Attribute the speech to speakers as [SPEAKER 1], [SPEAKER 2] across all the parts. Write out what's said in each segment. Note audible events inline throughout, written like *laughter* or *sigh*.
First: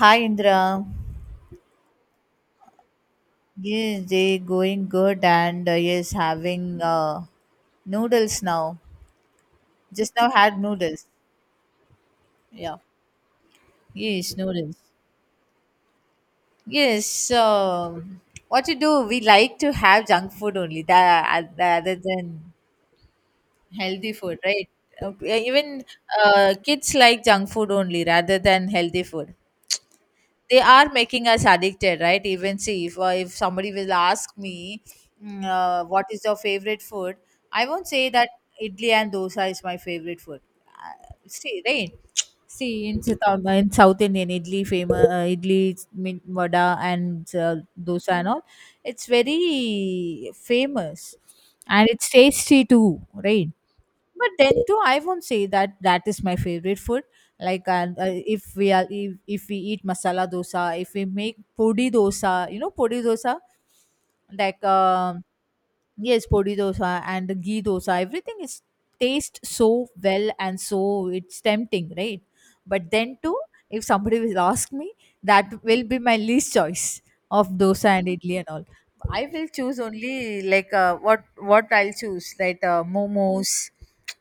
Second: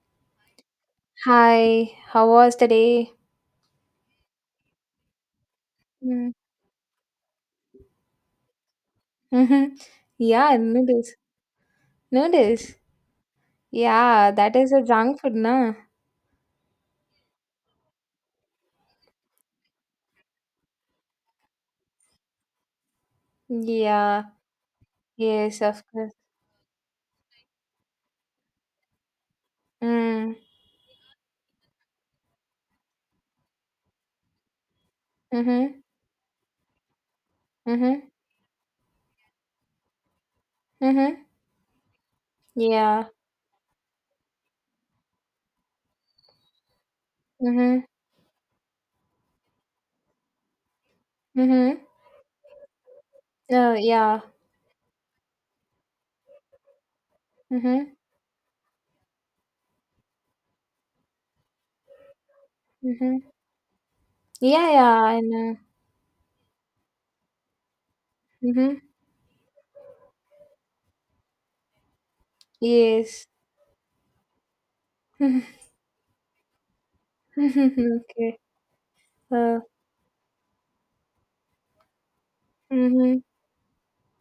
[SPEAKER 1] Hi Indra.
[SPEAKER 2] Hi, how was the day?
[SPEAKER 1] Yes, they going good and yes, having noodles now.
[SPEAKER 2] Mm-hmm.
[SPEAKER 1] Just now
[SPEAKER 2] Yeah,
[SPEAKER 1] had
[SPEAKER 2] noodles.
[SPEAKER 1] noodles.
[SPEAKER 2] Noodles.
[SPEAKER 1] Yeah.
[SPEAKER 2] Yeah,
[SPEAKER 1] Yes,
[SPEAKER 2] that is
[SPEAKER 1] noodles.
[SPEAKER 2] a junk food, na?
[SPEAKER 1] Yes. What you do? We like to have junk food only. That other than healthy
[SPEAKER 2] Yeah,
[SPEAKER 1] food, right? Okay.
[SPEAKER 2] yes,
[SPEAKER 1] Even
[SPEAKER 2] of course.
[SPEAKER 1] kids like junk food only rather than healthy food.
[SPEAKER 2] Mm.
[SPEAKER 1] They are making us addicted, right? Even see, if somebody will ask me,
[SPEAKER 2] Mm-hmm.
[SPEAKER 1] what is your favorite food, I won't say
[SPEAKER 2] Mm-hmm.
[SPEAKER 1] that idli and dosa is my favorite food. uh,
[SPEAKER 2] Mm-hmm.
[SPEAKER 1] See, right? see in
[SPEAKER 2] Yeah.
[SPEAKER 1] south in south indian, idli famous, idli, vada, and
[SPEAKER 2] Mm-hmm.
[SPEAKER 1] dosa and all. It's very famous
[SPEAKER 2] Mm-hmm.
[SPEAKER 1] and it's tasty too, right?
[SPEAKER 2] Oh, yeah.
[SPEAKER 1] But then too, I won't say that that is my favorite food. Like,
[SPEAKER 2] Mm-hmm.
[SPEAKER 1] and if we eat masala dosa, if we make podi dosa, you know podi
[SPEAKER 2] Mm-hmm.
[SPEAKER 1] dosa, like
[SPEAKER 2] Yeah, yeah, I
[SPEAKER 1] um
[SPEAKER 2] know.
[SPEAKER 1] Yes, podi dosa and the ghee dosa, everything is
[SPEAKER 2] Mm-hmm.
[SPEAKER 1] taste so well and so it's tempting, right? But then
[SPEAKER 2] Yes.
[SPEAKER 1] too, if somebody will ask me, that
[SPEAKER 2] *laughs*
[SPEAKER 1] will be my least choice of dosa and idli
[SPEAKER 2] Okay.
[SPEAKER 1] and all. I will
[SPEAKER 2] Uh,
[SPEAKER 1] choose only like, what I'll choose, right?
[SPEAKER 2] mm-hmm.
[SPEAKER 1] Momos,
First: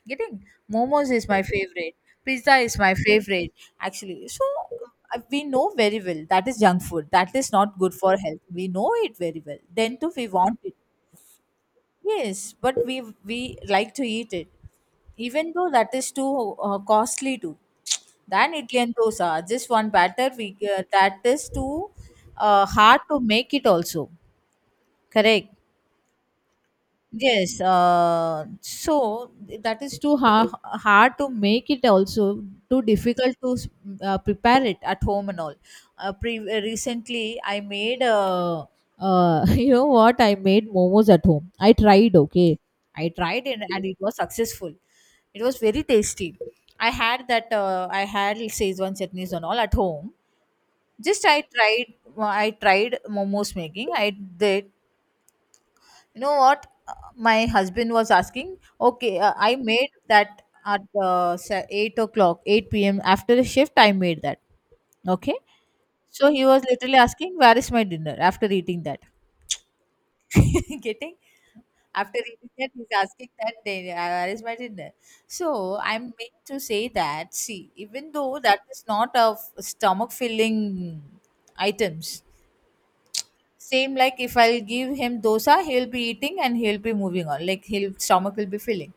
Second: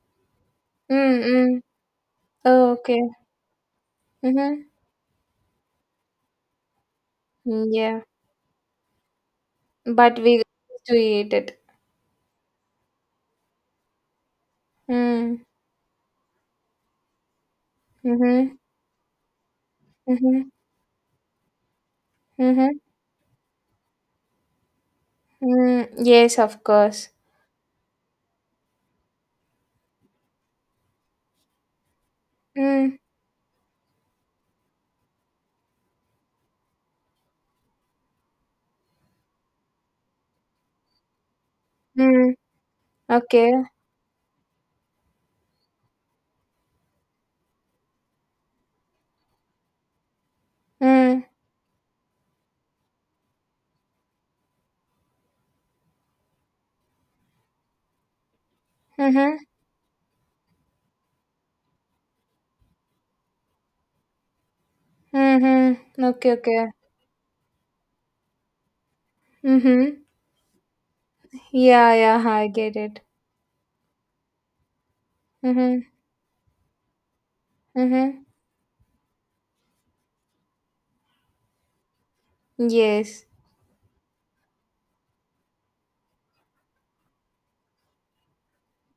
[SPEAKER 1] getting momos is my
[SPEAKER 2] Mm-mm.
[SPEAKER 1] favorite. Pizza
[SPEAKER 2] Oh,
[SPEAKER 1] is my
[SPEAKER 2] okay.
[SPEAKER 1] favorite, actually. So,
[SPEAKER 2] Mm-hmm.
[SPEAKER 1] we know very well that is junk food. That is not good
[SPEAKER 2] Yeah.
[SPEAKER 1] for health. We know it very well. Then too,
[SPEAKER 2] But
[SPEAKER 1] we
[SPEAKER 2] we got
[SPEAKER 1] want it.
[SPEAKER 2] to eat it.
[SPEAKER 1] Yes, but we like to eat it,
[SPEAKER 2] Mm.
[SPEAKER 1] even though that is too costly too. Than
[SPEAKER 2] Mhm.
[SPEAKER 1] Italian dosa, just one batter
[SPEAKER 2] Mhm.
[SPEAKER 1] we that is too
[SPEAKER 2] Mhm.
[SPEAKER 1] hard to make it also. Correct.
[SPEAKER 2] Mm. Yes, of course.
[SPEAKER 1] Yes, so that is too hard to make it also, too
[SPEAKER 2] Mm.
[SPEAKER 1] difficult to prepare it at home and all. Recently, I made *laughs* you know what, I made momos at home. I tried,
[SPEAKER 2] Mm.
[SPEAKER 1] okay, I tried
[SPEAKER 2] Okay.
[SPEAKER 1] and it was successful. It was very tasty. I had Szechuan chutneys and all at home.
[SPEAKER 2] Mm.
[SPEAKER 1] Just I tried momos making. I did, you know what? My husband was asking. Okay,
[SPEAKER 2] Mhm.
[SPEAKER 1] I made that at 8 o'clock, 8 p.m. After the shift, I made that. Okay.
[SPEAKER 2] Mhm.
[SPEAKER 1] So
[SPEAKER 2] Okay,
[SPEAKER 1] he was
[SPEAKER 2] okay.
[SPEAKER 1] literally asking, "Where is my dinner after eating that?"
[SPEAKER 2] Mhm.
[SPEAKER 1] *laughs* Getting?
[SPEAKER 2] Yeah,
[SPEAKER 1] After
[SPEAKER 2] yeah, I
[SPEAKER 1] eating that,
[SPEAKER 2] get
[SPEAKER 1] he's
[SPEAKER 2] it.
[SPEAKER 1] asking that, "Then, where is my dinner?" So
[SPEAKER 2] Mhm.
[SPEAKER 1] I'm meant to say that, see, even
[SPEAKER 2] Mhm.
[SPEAKER 1] though that is not of stomach filling items,
[SPEAKER 2] Yes.
[SPEAKER 1] same like if I'll give him dosa, he'll be eating and he'll be moving on. Like, his stomach will be filling.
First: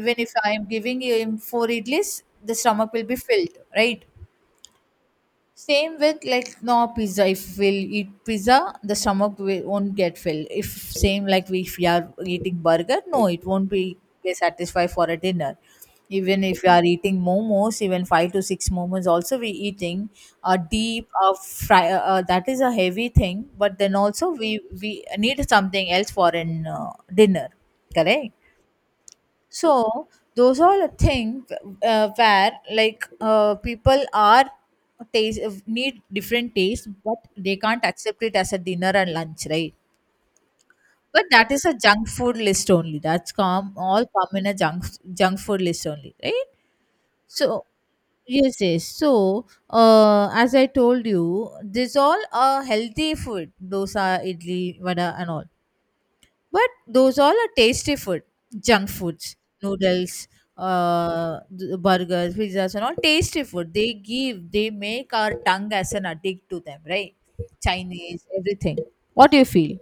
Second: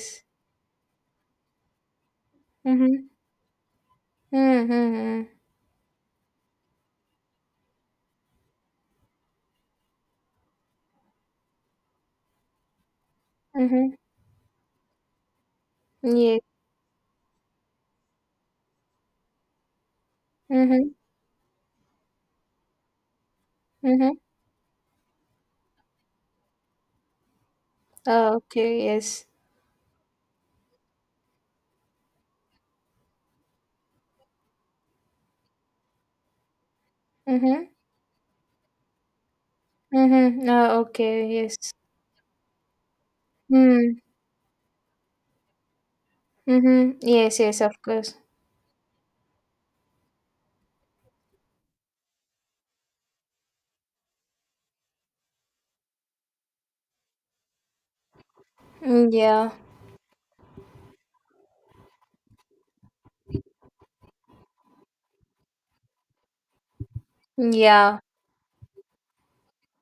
[SPEAKER 1] Even if I am giving him four idlis, the stomach will
[SPEAKER 2] Mhm.
[SPEAKER 1] be filled, right?
[SPEAKER 2] Mhm.
[SPEAKER 1] Same with, like, no, pizza, if we'll eat pizza, the stomach will, won't get filled. If same like we, if we are eating burger, no, it won't
[SPEAKER 2] Mhm.
[SPEAKER 1] be get satisfied for a dinner.
[SPEAKER 2] Yes.
[SPEAKER 1] Even if you are eating momos, even five to six momos also, we eating a
[SPEAKER 2] Mhm.
[SPEAKER 1] deep, a fry, that is a heavy thing. But then
[SPEAKER 2] Mhm.
[SPEAKER 1] also, we need something else for an dinner. Correct.
[SPEAKER 2] Oh, okay, yes.
[SPEAKER 1] So those are the things where, like, people are taste, need different taste, but they
[SPEAKER 2] Mhm.
[SPEAKER 1] can't accept it as a dinner and lunch, right?
[SPEAKER 2] Mhm. Oh,
[SPEAKER 1] But
[SPEAKER 2] okay,
[SPEAKER 1] that is
[SPEAKER 2] yes.
[SPEAKER 1] a junk food list only. That's come,
[SPEAKER 2] Mm.
[SPEAKER 1] all come in a junk food list only, right?
[SPEAKER 2] Mhm. Yes, yes,
[SPEAKER 1] So,
[SPEAKER 2] of course.
[SPEAKER 1] yes, yes. So, as I told you, these all are healthy food. Those are idli, vada, and all. But those all are tasty food, junk
[SPEAKER 2] Mm,
[SPEAKER 1] foods,
[SPEAKER 2] yeah.
[SPEAKER 1] noodles, burgers, pizzas, and all tasty food. They give, they make our tongue as an addict to them, right?
[SPEAKER 2] Yeah.
[SPEAKER 1] Chinese, everything. What do you feel?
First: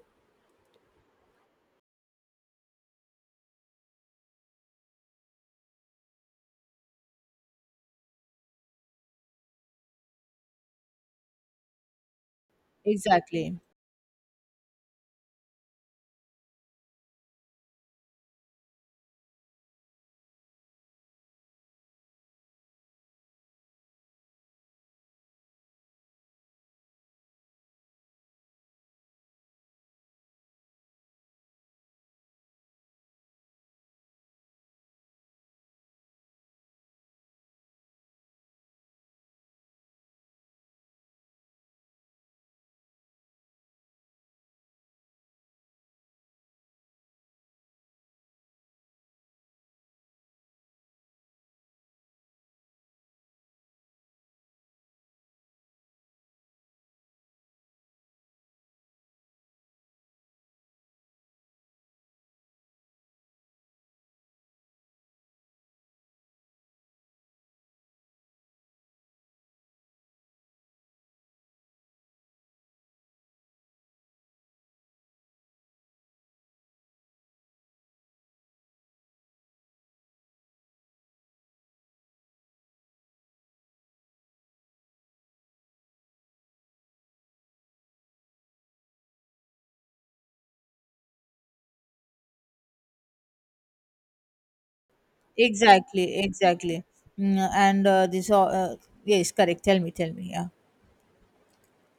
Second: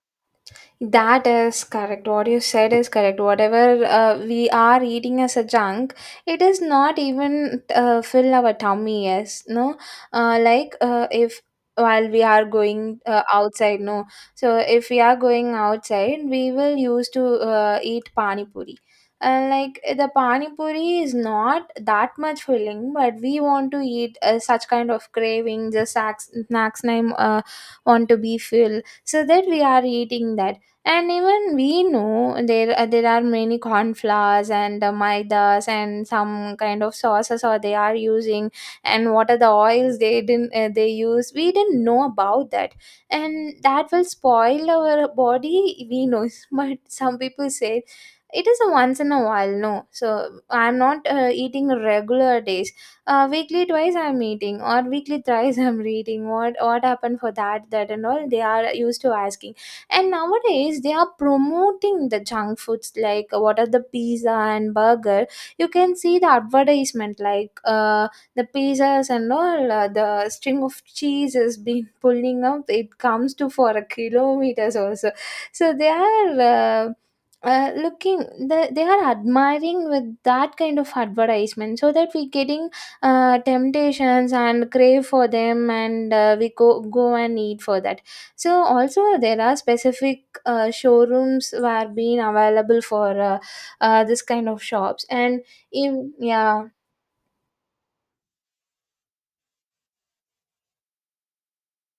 [SPEAKER 2] That is correct. What you said is correct. Whatever we are eating as a junk, it is not even fill our tummy. Yes, no. Like if while we are going
[SPEAKER 1] Exactly,
[SPEAKER 2] outside, no. So if we are going outside, we will use to eat pani puri. And like the pani puri is not that much filling, but we want to eat such kind of craving. The snacks, snacks name want to be filled, so that we are eating that. And even we know there are many cornflowers and maidas and some kind of sauces or they are using, and what are the oils they didn't they use, we didn't know about that, and that will spoil our body, we know. *laughs* But some people say it is a once in a while, no, so I'm not eating regular days, weekly twice I'm eating or weekly thrice. *laughs* I'm reading what happened for that and all, they are used to asking. And nowadays they are promoting the junk foods like what are the pizza and burger. You can see the advertisement like the pizzas and all, the string of cheese has been *laughs* pulling up, it comes to for a kilometers also. So, so, they are looking, the, they are admiring with that kind of advertisement, so that we getting temptations and crave for them, and we go and eat for that. So also there are specific showrooms were being available for this kind of shops, and in,
[SPEAKER 1] exactly,
[SPEAKER 2] yeah.
[SPEAKER 1] exactly. And this all, yes, correct. Tell me, tell me. Yeah.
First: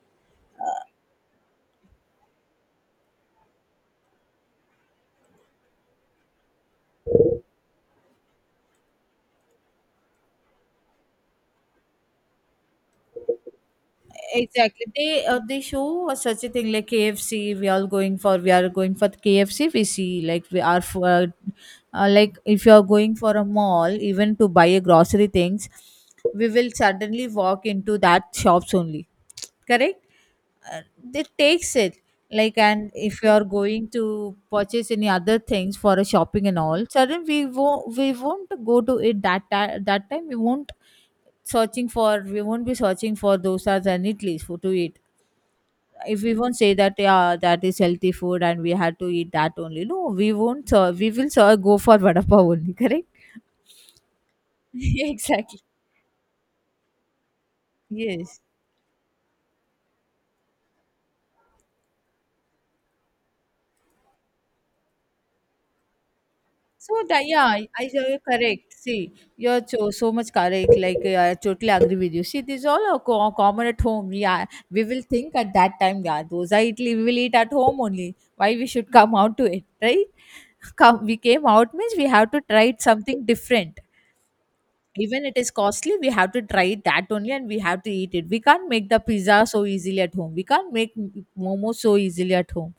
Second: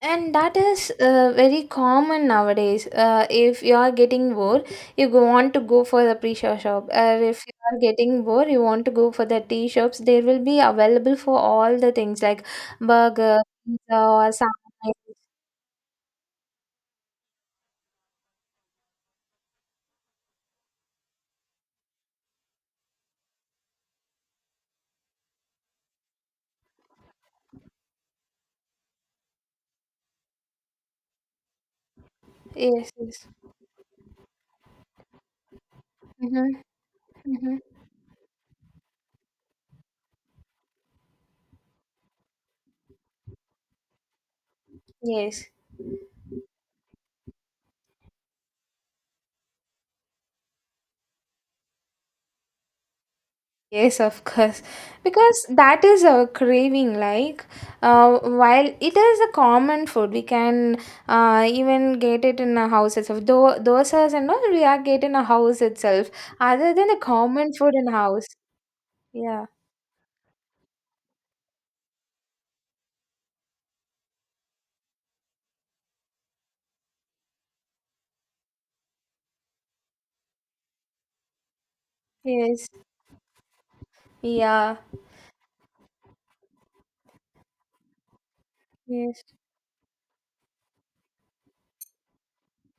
[SPEAKER 2] And that is very common nowadays, if you are getting bored, you go want to go for the pre-show shop, or if you are getting bored you want to go for the tea shops, there will be available for all the things like burger, pizza or
[SPEAKER 1] Exactly.
[SPEAKER 2] something.
[SPEAKER 1] They show us such a thing like KFC. We are going for the KFC. We see, like, we are for like, if you are going for a mall even to buy a grocery things, we will suddenly walk into that shops only. Correct? Uh, it takes it, like, and
[SPEAKER 2] Yes,
[SPEAKER 1] if
[SPEAKER 2] yes,
[SPEAKER 1] you are going to purchase any other things for a shopping
[SPEAKER 2] mm-hmm,
[SPEAKER 1] and all, suddenly we
[SPEAKER 2] mm-hmm.
[SPEAKER 1] won't we won't go to it that time. We won't be searching for dosas and idlis for to eat.
[SPEAKER 2] Yes.
[SPEAKER 1] If we won't say that, yeah, that is healthy food and we had to eat that only, no, we won't we will go for vada pav only, correct?
[SPEAKER 2] Yes, of course,
[SPEAKER 1] *laughs*
[SPEAKER 2] because
[SPEAKER 1] Exactly.
[SPEAKER 2] that is a craving. Like,
[SPEAKER 1] Yes.
[SPEAKER 2] while it is a common food, we can even get it in a house itself. Though, dosas and all we are getting a house itself, other than
[SPEAKER 1] So
[SPEAKER 2] a
[SPEAKER 1] that, yeah,
[SPEAKER 2] common food in
[SPEAKER 1] you're
[SPEAKER 2] house.
[SPEAKER 1] correct. See,
[SPEAKER 2] Yeah.
[SPEAKER 1] you're so, so much correct. Like, I totally agree with you. See, these all are common at home. Yeah, we will think at that time. Yeah, those are Italy. We will eat at home only. Why we should come out to it, right? *laughs* Come, we came out means we have to try
[SPEAKER 2] Yes.
[SPEAKER 1] it something different.
[SPEAKER 2] Yeah.
[SPEAKER 1] Even it is costly, we have to try that only and we have to eat it. We can't make the
[SPEAKER 2] Yes.
[SPEAKER 1] pizza so easily at home. We can't make momo so easily at home.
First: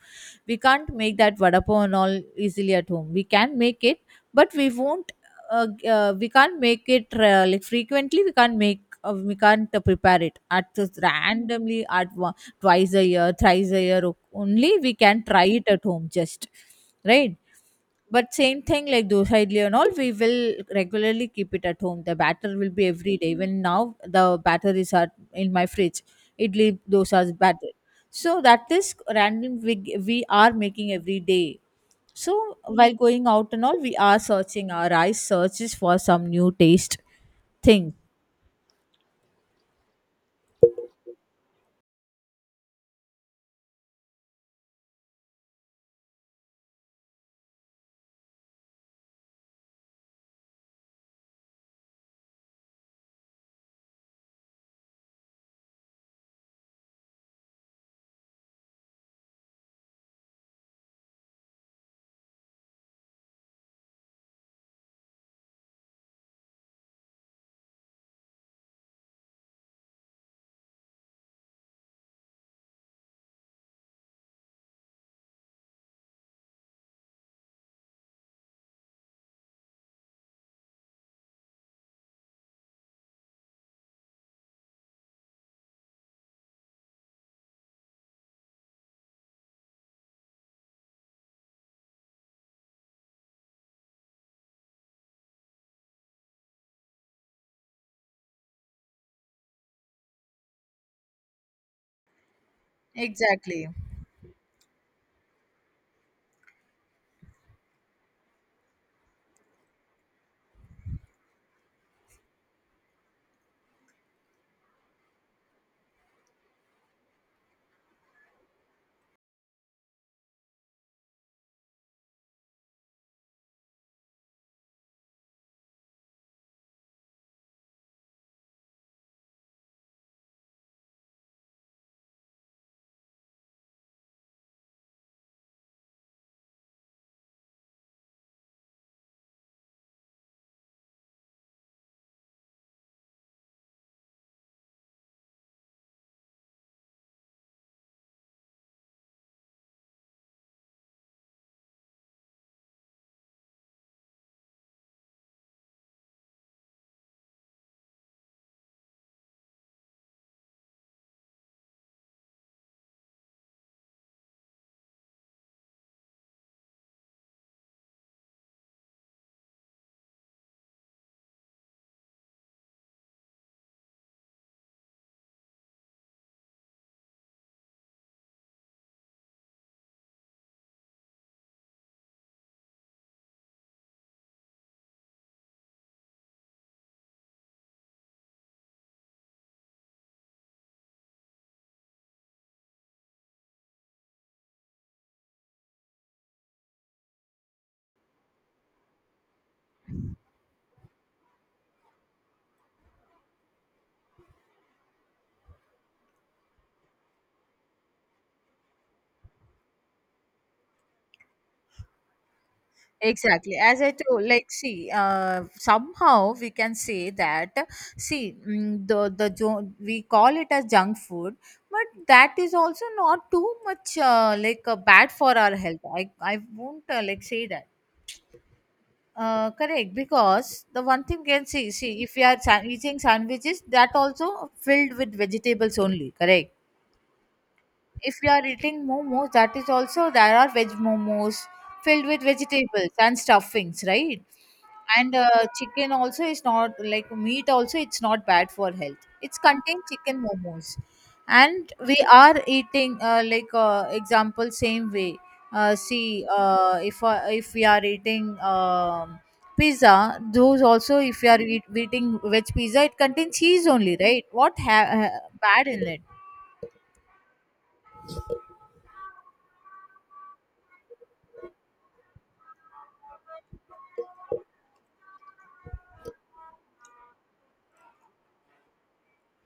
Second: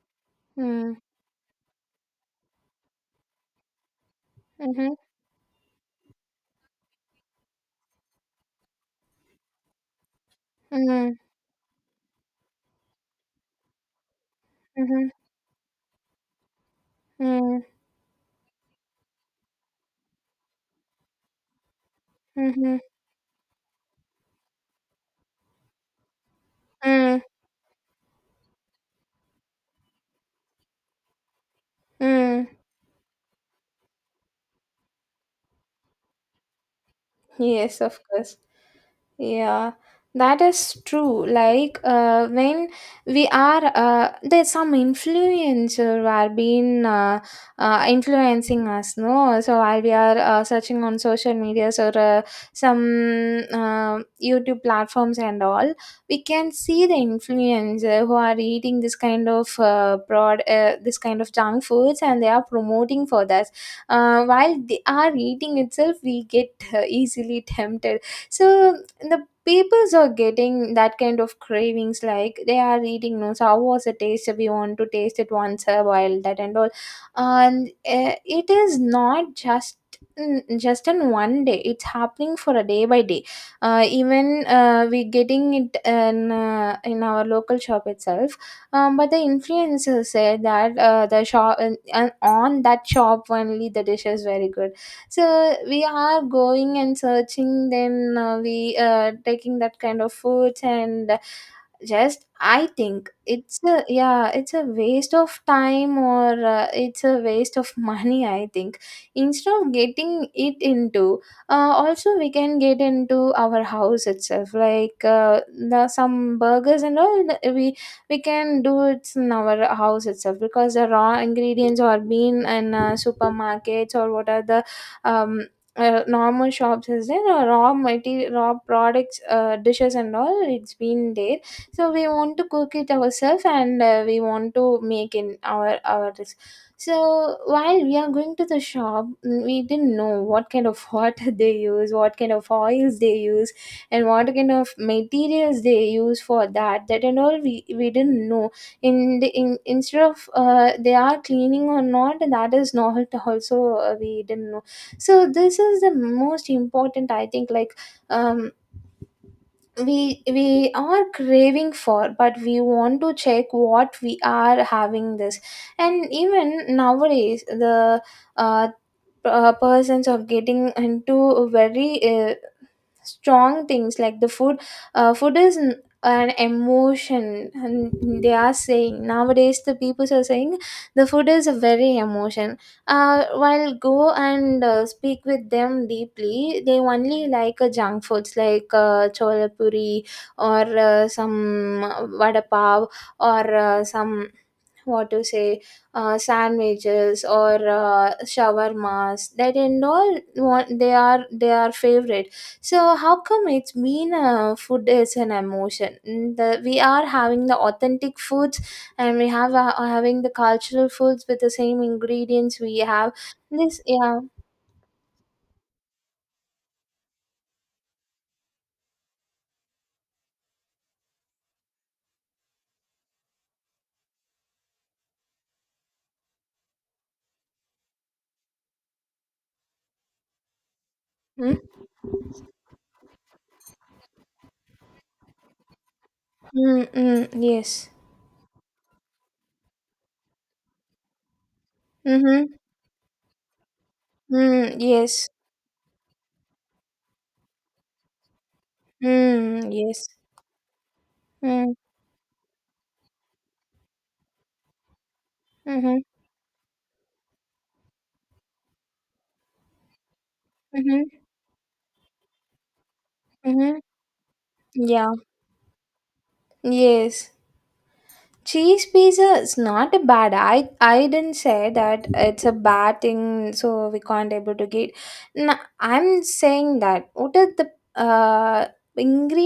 [SPEAKER 1] We can't
[SPEAKER 2] Mm.
[SPEAKER 1] make that vada pav and all easily at home. We can make it, but we
[SPEAKER 2] Mhm.
[SPEAKER 1] won't. We can't make it like, frequently we can't make we can't prepare it at just
[SPEAKER 2] Mm.
[SPEAKER 1] randomly. At one, twice a year, thrice a year only we
[SPEAKER 2] Mhm.
[SPEAKER 1] can try it at home, just, right?
[SPEAKER 2] Mm.
[SPEAKER 1] But same thing like dosa, idli and all, we will regularly keep it at home. The batter will
[SPEAKER 2] Mhm.
[SPEAKER 1] be every day. Even now, the batter is at, in my fridge. Idli
[SPEAKER 2] Mm.
[SPEAKER 1] dosa's batter. So that is random. We are making every day.
[SPEAKER 2] Mm.
[SPEAKER 1] So while going out and all, we are searching. Our eyes searches for some new taste
[SPEAKER 2] Yes,
[SPEAKER 1] thing.
[SPEAKER 2] of course. Yeah, that is true. Like when we are there's some influencer who are being influencing us, no? So while we are searching on social medias or some YouTube platforms and all, we can see the influencer who are eating this kind of broad, this kind of junk foods, and they are promoting for that. While they are eating itself, we get easily tempted, so the peoples are getting that kind of cravings like they are eating, no, so how was the taste, we want to taste it once a while that and all. And it is not just just in one day, it's happening for a day by day. Even we getting it in in our local shop itself, but the influencers said that the shop, and on that shop only the dish is very good, so we are going and searching, then we taking that kind of foods, and just I think it's
[SPEAKER 1] Exactly.
[SPEAKER 2] a, yeah, it's a waste of time, or it's a waste of *laughs* money, I think, instead of getting it into also we can get into our house itself, like the some burgers and all, we can do it in our house itself, because the raw ingredients are being in supermarkets, or what are the um, normal shops is there, raw products, dishes and all, it's been there, so we want to cook it ourselves and we want to make in our this. So while we are going to the shop, mm, we didn't know what kind of water *laughs* they use, what kind of oils they use, and what kind of materials they use for that and all, we didn't know. In instead of they are cleaning or not, that is not also, we didn't know. So this is the most important, I think, like, um, we are craving for, but we want to check what we are having this. And even nowadays the uh, p- persons of getting into very strong things like the food, food is an emotion, and they are saying nowadays the people are saying the food is a very emotion. While go and speak with them deeply, they only like junk foods like chola puri, or some vada pav, or some, what to say, sandwiches or shawarmas, that and all, want, they are favorite. So how come it's been food is an emotion? Mm, the, we are having the authentic foods, and we have are having the cultural foods with the same ingredients we have.
[SPEAKER 1] Exactly. As
[SPEAKER 2] This,
[SPEAKER 1] I
[SPEAKER 2] yeah.
[SPEAKER 1] told, like, see, somehow we can say that, see, we call it as junk food, but that is also not too much like, bad for our health. I won't like say that. Correct, because the one thing can
[SPEAKER 2] Mm.
[SPEAKER 1] see if we are eating sandwiches, that also filled with vegetables only, correct?
[SPEAKER 2] Mm, mm, yes.
[SPEAKER 1] If we are eating momos, that is also there are veg momos filled with
[SPEAKER 2] Mm-hmm.
[SPEAKER 1] vegetables and stuffings, right?
[SPEAKER 2] Mm,
[SPEAKER 1] And
[SPEAKER 2] yes.
[SPEAKER 1] chicken also is not like meat, also it's not bad for health, it's
[SPEAKER 2] Mm,
[SPEAKER 1] contain
[SPEAKER 2] yes.
[SPEAKER 1] chicken momos. And
[SPEAKER 2] Mm,
[SPEAKER 1] we are eating like, example same way,
[SPEAKER 2] mm-hmm.
[SPEAKER 1] see, if we are eating um pizza, those also, if
[SPEAKER 2] Mm-hmm.
[SPEAKER 1] we are eating veg pizza, it contains cheese
[SPEAKER 2] Mm-hmm.
[SPEAKER 1] only, right? What
[SPEAKER 2] Yeah.
[SPEAKER 1] bad in it?
[SPEAKER 2] Yes. Cheese pizza is not a bad, I didn't say that it's a bad thing. So we can't able to get, no, I'm saying that what are the uh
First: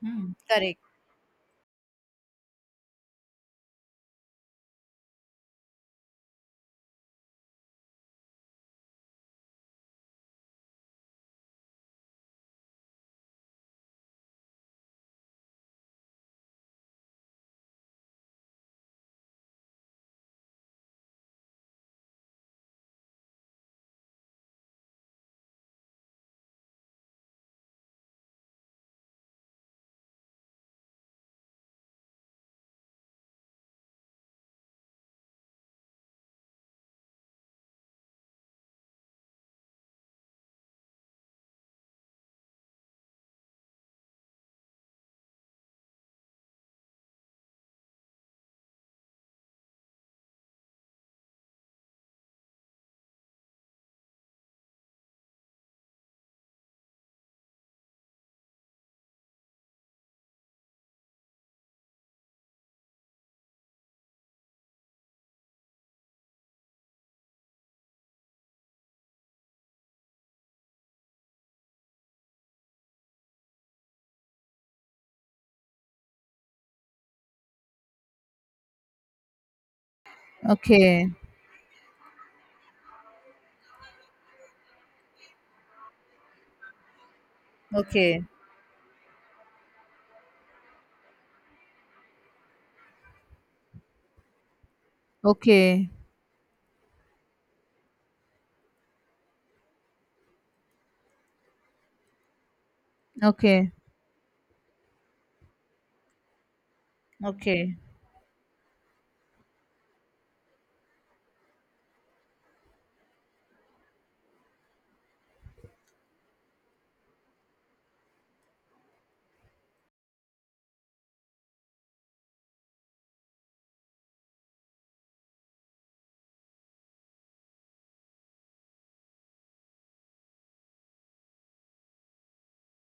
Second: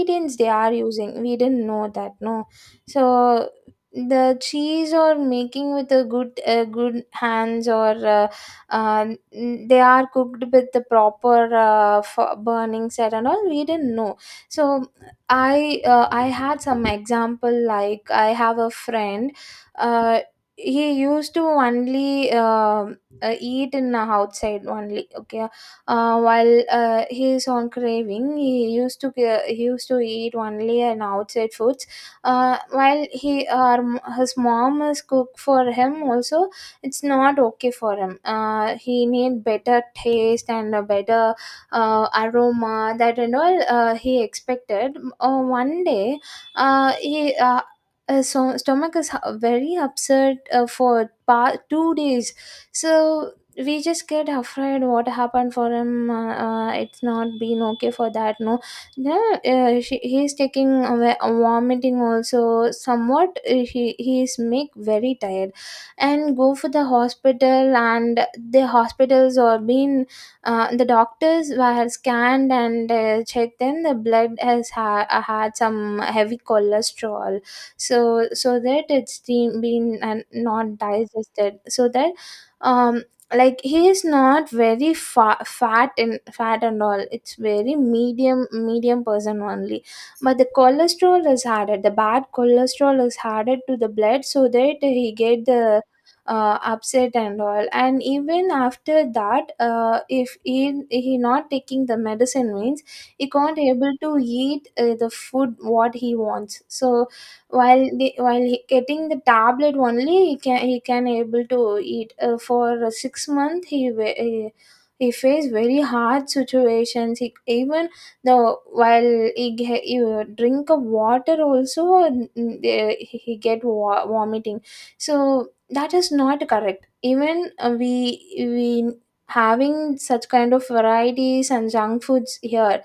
[SPEAKER 1] Hmm,
[SPEAKER 2] they are
[SPEAKER 1] correct.
[SPEAKER 2] using, we didn't know that, no. So the cheese or making with a good, good hands, or uh, they are cooked with the proper, burning set and all, we didn't know. So I, I had some example, like I have a friend. Uh, he used to only eat in outside only. Okay, while he is on craving, he used to he used to eat only in outside foods. While he his mom is cook for him also, it's not okay for him. He need better taste and a better aroma, that and all, he expected. One day he his stomach is very upset for 2 days, so we just get afraid what happened for him. It's not been okay for that, no. Yeah, she, he's taking away, vomiting also, somewhat he he's make very tired, and go for the hospital. And the hospitals are being the doctors were scanned and checked, then the blood had some heavy cholesterol, so so that it's been not
[SPEAKER 1] Okay.
[SPEAKER 2] digested, so that, um, like he is not very fat and fat and all, it's very
[SPEAKER 1] Okay.
[SPEAKER 2] medium person only, but the cholesterol is added, the bad cholesterol is added to the blood, so that he get the
[SPEAKER 1] Okay.
[SPEAKER 2] upset and all. And even after that if he he not taking the medicine means, he can't
[SPEAKER 1] Okay.
[SPEAKER 2] able to eat the food what he wants. So
[SPEAKER 1] Okay.
[SPEAKER 2] while the, while he getting the tablet only he can, he can able to eat, for 6 months he, he faced very hard situations, he even the, while he, he drink of water also, mm, mm, eh, he get vomiting. So that is not correct. Even we having such kind of varieties and junk foods here,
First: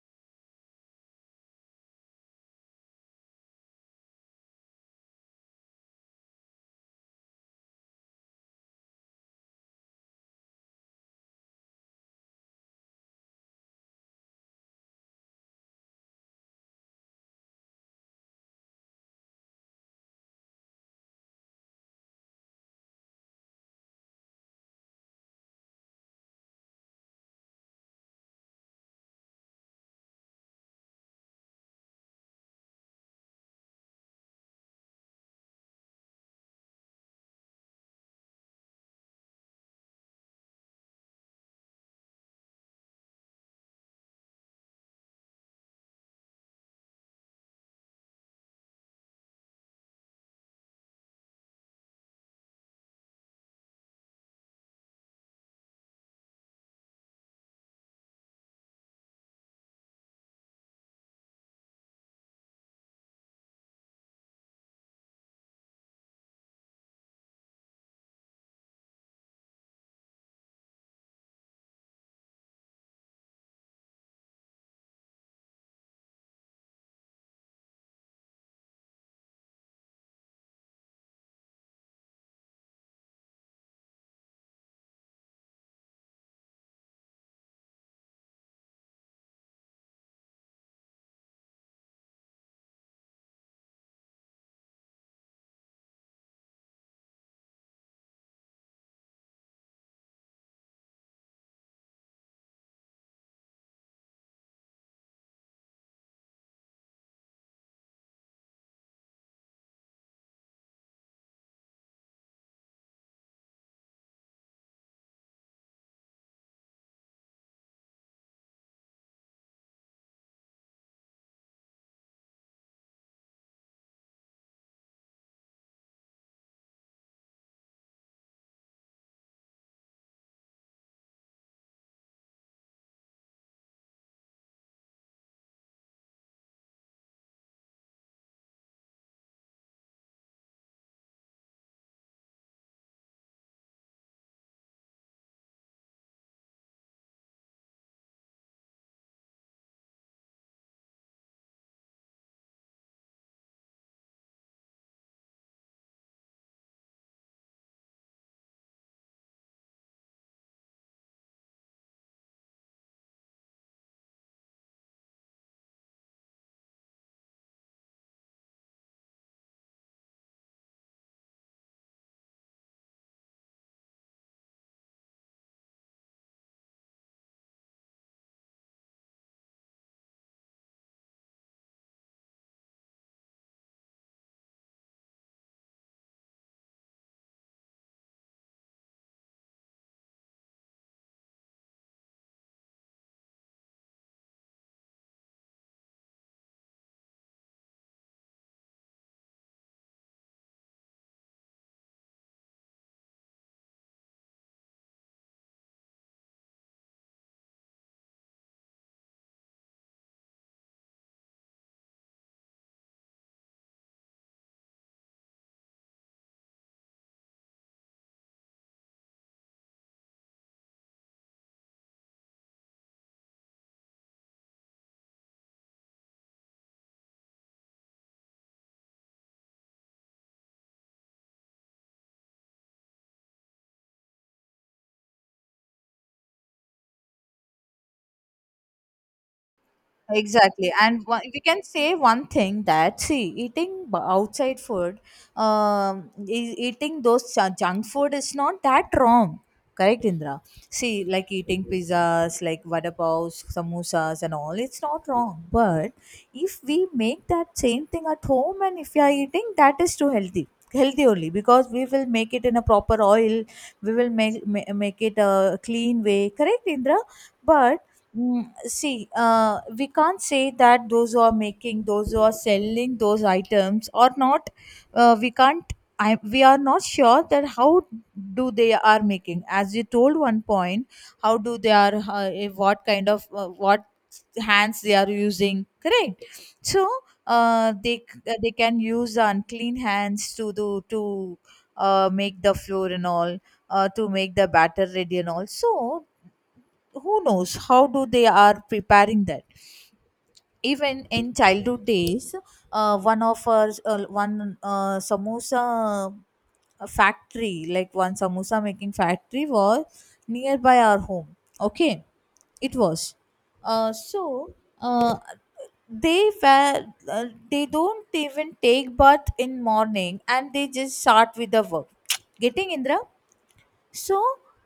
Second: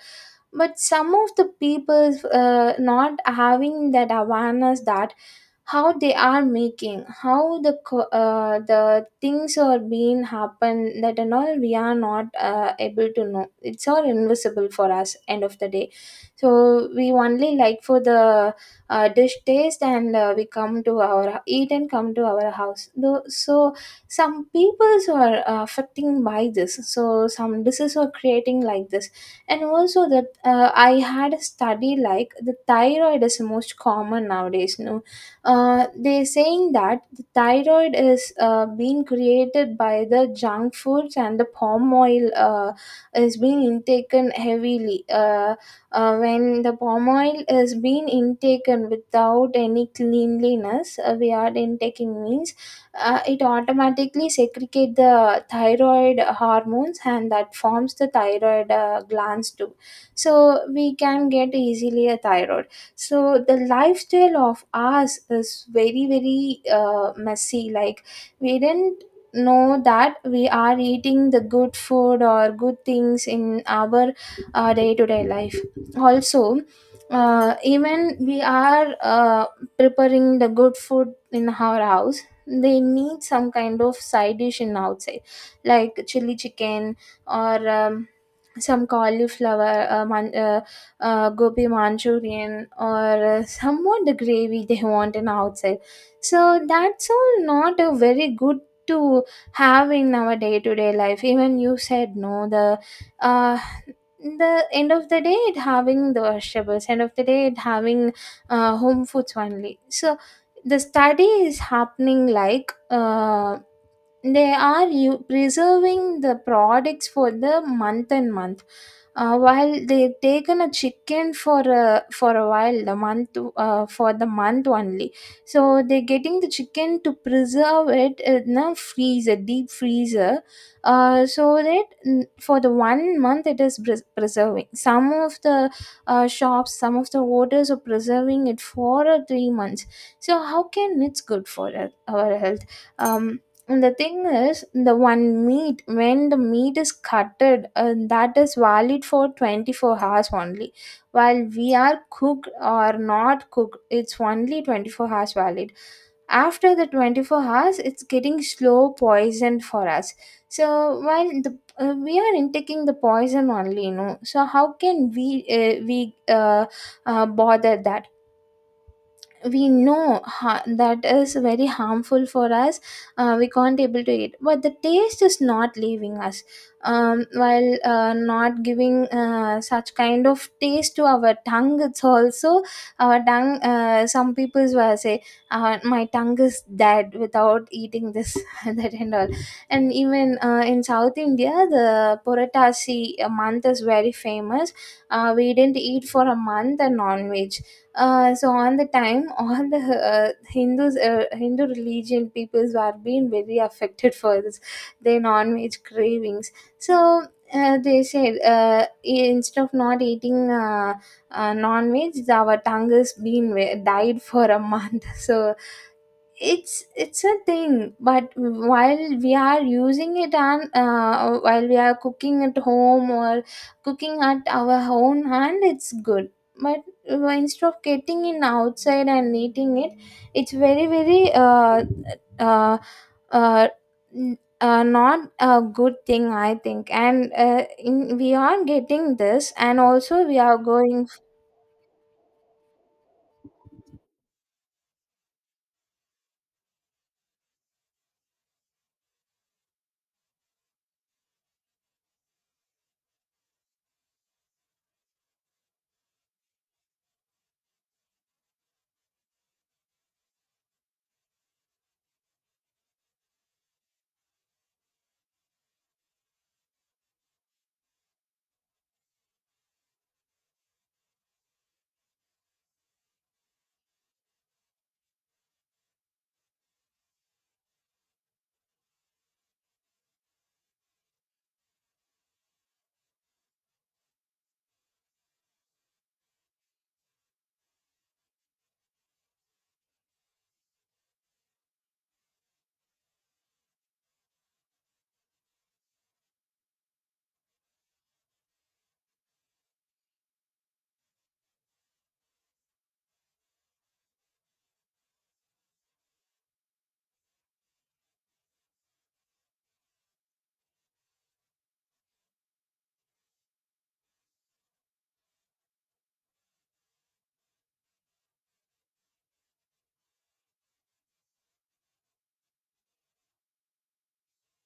[SPEAKER 2] but some of the people not having that awareness, that how they are making, how the the things are being happen that and all, we are not able to know, it's all invisible for us end of the day. So we only like for the dish taste, and we come to our eat and come to our house. Though, so some peoples are affecting by this, so some dishes are creating like this. And also that I had a study, like the thyroid is most common nowadays, no, they saying that the thyroid is being created by the junk foods and the palm oil, is being intaken heavily. When the palm oil is being intaken without any cleanliness, we are intaking means, it automatically segregate the thyroid hormones, and that forms the thyroid glands too. So we can get easily a thyroid. So the Lifestyle of ours is very very messy. Like, we didn't know that we are eating the good food or good things in our day-to-day life also. Even we are preparing the good food in our house, they need some kind of side dish in outside, like chili chicken or some cauliflower gobi manchurian, or somewhat the gravy they want in outside. So that's all not a very good to have in our day-to-day life. Even you said, no, uh, the end of the day it having the vegetables, end of the day it having home foods only. So the study is happening like, they are preserving the products for the month and month. While they taken a chicken for a while the month, for the month only. So they're getting the chicken to preserve it in a freezer, deep freezer. So that, for the one month it is preserving. Some of the shops, some of the orders are preserving it for 3 months. So how can it's good for our health? um, and the thing is, the one meat, when the meat is cutted, that is valid for 24 hours only. While we are cooked or not cooked, it's only 24 hours valid. After the 24 hours, it's getting slow poison for us. So while the we are intaking the poison only. So how can we bother that? We know, that is very harmful for us. We can't able to eat, but the taste is not leaving us. While not giving such kind of taste to our tongue, it's also our tongue. Some people will say, my tongue is dead without eating this, *laughs* and that and all. And even in South India, the puratasi month is very famous. We didn't eat for a month a non-veg. So on the time, all the Hindus, Hindu religion peoples were being very affected for this, their non-veg cravings. So they said, instead of not eating non-veg, our tongue has been died for a month. *laughs* So it's a thing, but while we are using it, and while we are cooking at home or cooking at our own hand, it's good. But instead of getting in outside and eating it, it's very very uh, uh, not a good thing, I think. And we are getting this and also we are
[SPEAKER 1] Exactly. And
[SPEAKER 2] going.
[SPEAKER 1] one, we can say one thing that, see, eating outside food, eating those junk food is not that wrong. Correct, Indra? See, like eating pizzas, like vada paos, samosas, and all, it's not wrong. But if we make that same thing at home and if we are eating, that is too healthy. Healthy only because we will make it in a proper oil, we will make it a clean way. Correct, Indra? But mm, see, we can't say that those who are making, those who are selling those items or not, we can't. We are not sure that how do they are making, as you told one point, how do they are what kind of what hands they are using, correct? So they can use unclean hands to do, to make the flour and all, to make the batter ready and all. So who knows how do they are preparing that. Even in childhood days, one of our one samosa factory, like one samosa making factory was nearby our home. Okay, it was. So, uh, they were uh, they don't even take bath in morning and they just start with the work. *tsk* Getting, Indra? So,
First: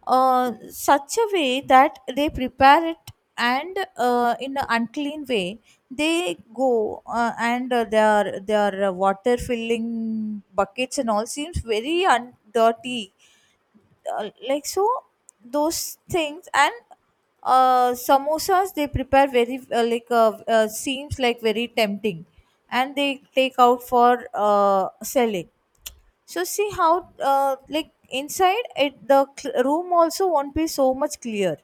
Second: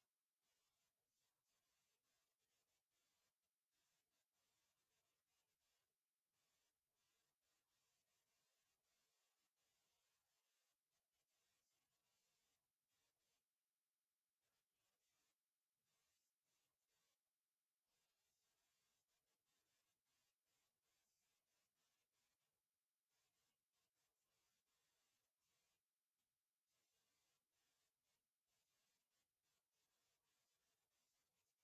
[SPEAKER 1] such a way that they prepare it, and in an unclean way they go, and their water filling buckets and all seems very dirty. Like, so those things, and samosas they prepare very like, seems like very tempting, and they take out for selling. So see how like inside it the room also won't be so much clear.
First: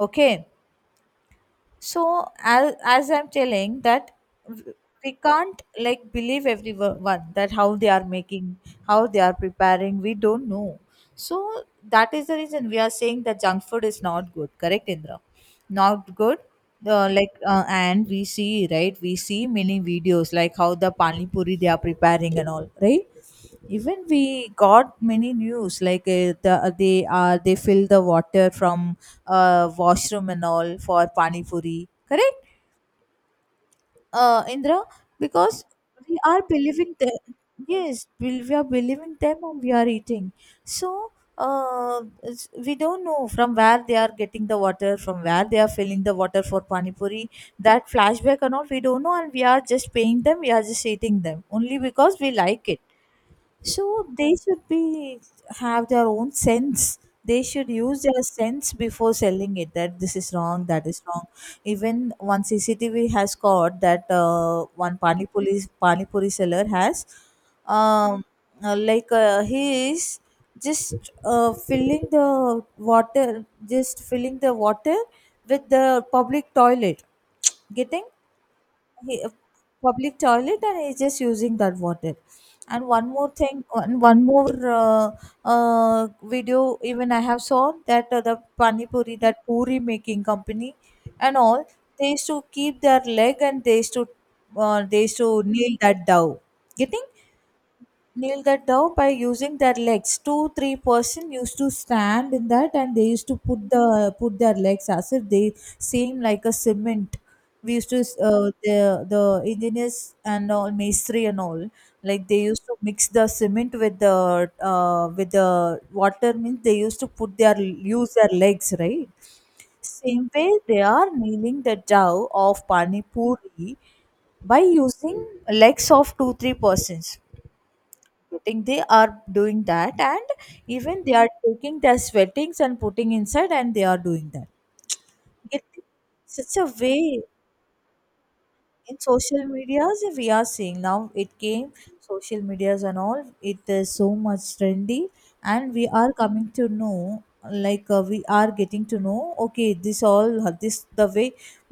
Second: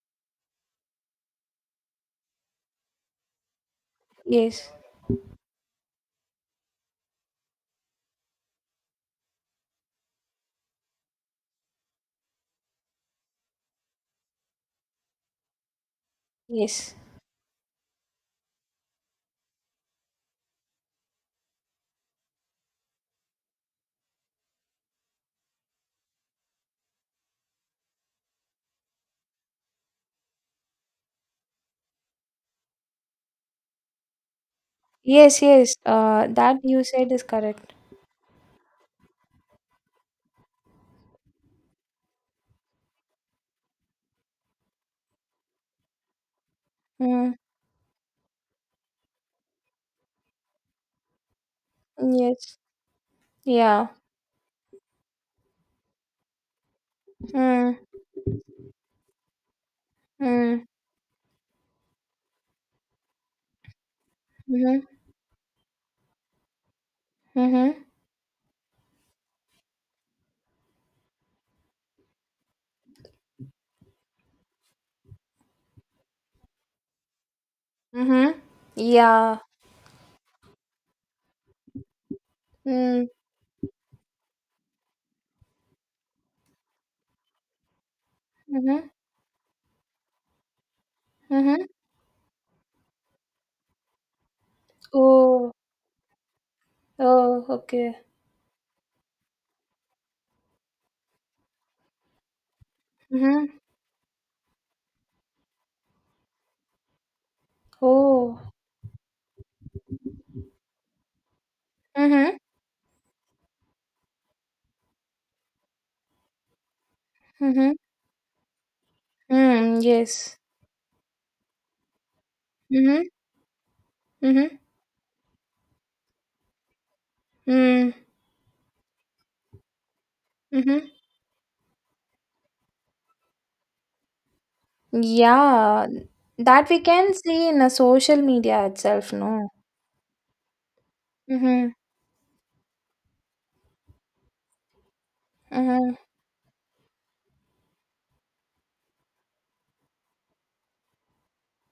[SPEAKER 1] Okay. So as I'm telling that,
[SPEAKER 2] yes
[SPEAKER 1] w- we can't, like, believe everyone that how they are making, how they are preparing, we don't know. So that is the reason we are saying that junk food is not good, correct, Indra? Not good.
[SPEAKER 2] yes
[SPEAKER 1] And we see, right? We see many videos like how the pani puri they are preparing and all, right? Even we got many news like they are they fill the water from washroom and all for pani puri, correct, Indra?
[SPEAKER 2] yes
[SPEAKER 1] Because
[SPEAKER 2] yes
[SPEAKER 1] we are
[SPEAKER 2] That you
[SPEAKER 1] believing
[SPEAKER 2] said
[SPEAKER 1] them.
[SPEAKER 2] is correct.
[SPEAKER 1] Yes, we are believing them, and we are eating. So uh, we don't know from where they are getting the water, from where they are filling the water for pani puri.
[SPEAKER 2] Mm.
[SPEAKER 1] That flashback and all we don't know, and we are just paying them. We are just eating them only because we
[SPEAKER 2] Yes.
[SPEAKER 1] like it.
[SPEAKER 2] Yeah.
[SPEAKER 1] So they should be have their own sense. They should
[SPEAKER 2] Mm.
[SPEAKER 1] use their sense before selling it. That this is wrong,
[SPEAKER 2] Mm.
[SPEAKER 1] that is wrong. Even one CCTV has caught that
[SPEAKER 2] Mhm.
[SPEAKER 1] one pani puri seller has,
[SPEAKER 2] Mhm.
[SPEAKER 1] um, he is just filling the water, just filling the water with the public toilet. Getting?
[SPEAKER 2] Mhm.
[SPEAKER 1] he, uh,
[SPEAKER 2] Yeah.
[SPEAKER 1] Public toilet, and he's just using that water. And one
[SPEAKER 2] Mm.
[SPEAKER 1] more thing, one more uh, video, even I have saw that the pani
[SPEAKER 2] Mhm.
[SPEAKER 1] puri, that puri making company and all,
[SPEAKER 2] Mhm.
[SPEAKER 1] they used to keep their leg, and they used to
[SPEAKER 2] Oh.
[SPEAKER 1] kneel that dough. Getting?
[SPEAKER 2] Oh, okay.
[SPEAKER 1] Kneel that down by using their legs. Two, three person used to stand in that, and they used to
[SPEAKER 2] Mhm.
[SPEAKER 1] put their legs as if they seem like a cement. We used to uh,
[SPEAKER 2] Oh.
[SPEAKER 1] the the engineers and all, masonry and all, like,
[SPEAKER 2] Mhm.
[SPEAKER 1] they used to mix the cement with the with the water, means they used to put their
[SPEAKER 2] Mhm.
[SPEAKER 1] use their legs, right?
[SPEAKER 2] Mm.
[SPEAKER 1] Same
[SPEAKER 2] Yes.
[SPEAKER 1] way, they are kneeling the dough of pani
[SPEAKER 2] Mhm.
[SPEAKER 1] puri
[SPEAKER 2] Mhm.
[SPEAKER 1] by using legs of two three persons.
[SPEAKER 2] Mm.
[SPEAKER 1] Getting? They are doing that, and
[SPEAKER 2] Mhm.
[SPEAKER 1] even they are taking their sweatings and putting inside, and they are doing that, it?
[SPEAKER 2] Yeah.
[SPEAKER 1] Such a
[SPEAKER 2] That we can
[SPEAKER 1] way.
[SPEAKER 2] see in a social media
[SPEAKER 1] In
[SPEAKER 2] itself,
[SPEAKER 1] social
[SPEAKER 2] no?
[SPEAKER 1] medias we are seeing, now it came.
[SPEAKER 2] Mhm.
[SPEAKER 1] Social medias and all, it is so much trendy, and we
[SPEAKER 2] Mhm.
[SPEAKER 1] are coming to know, like we are getting to know, okay, this all this the way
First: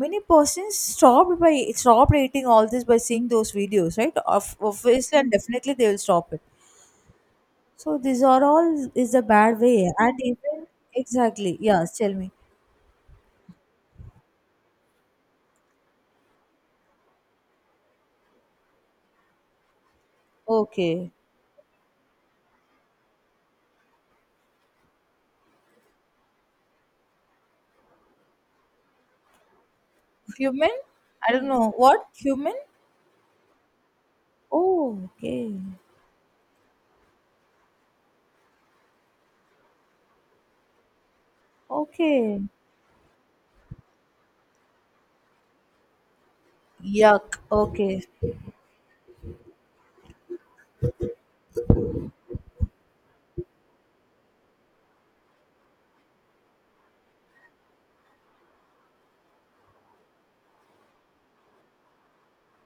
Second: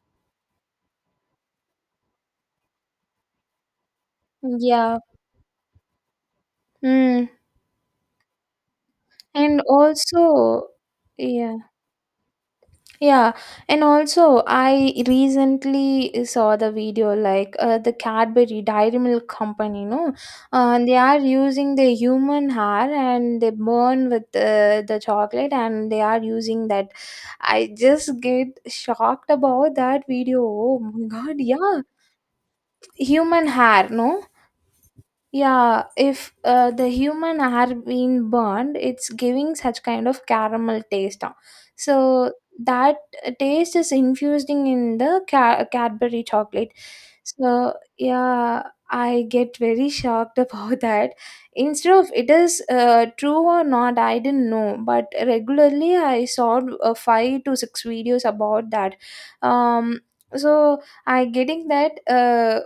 [SPEAKER 1] many persons stopped eating all this by seeing those videos, right? Of
[SPEAKER 2] Yeah.
[SPEAKER 1] obviously and definitely they will stop it.
[SPEAKER 2] Mm.
[SPEAKER 1] So these are all is a bad
[SPEAKER 2] And
[SPEAKER 1] way, and even
[SPEAKER 2] also. Yeah.
[SPEAKER 1] exactly, yes. Tell me.
[SPEAKER 2] Yeah, and also I recently saw the video, like, the Cadbury Dairy Milk Company, no, they
[SPEAKER 1] Okay.
[SPEAKER 2] are using the human hair and they burn with the chocolate and they are using that. I just get shocked about that video.
[SPEAKER 1] Human.
[SPEAKER 2] Oh my
[SPEAKER 1] I
[SPEAKER 2] god.
[SPEAKER 1] don't know
[SPEAKER 2] Yeah,
[SPEAKER 1] what human.
[SPEAKER 2] human hair, no.
[SPEAKER 1] Oh, okay,
[SPEAKER 2] Yeah, if the human are being burned, it's giving such kind of caramel taste. Ah. So
[SPEAKER 1] okay.
[SPEAKER 2] that taste is infusing in the Cadbury chocolate.
[SPEAKER 1] Yuck.
[SPEAKER 2] So
[SPEAKER 1] Okay.
[SPEAKER 2] yeah, I get very shocked *laughs* about that. Instead of it is true or not, I didn't know. But regularly, I saw 5 to 6 videos about that. Um, so I getting that.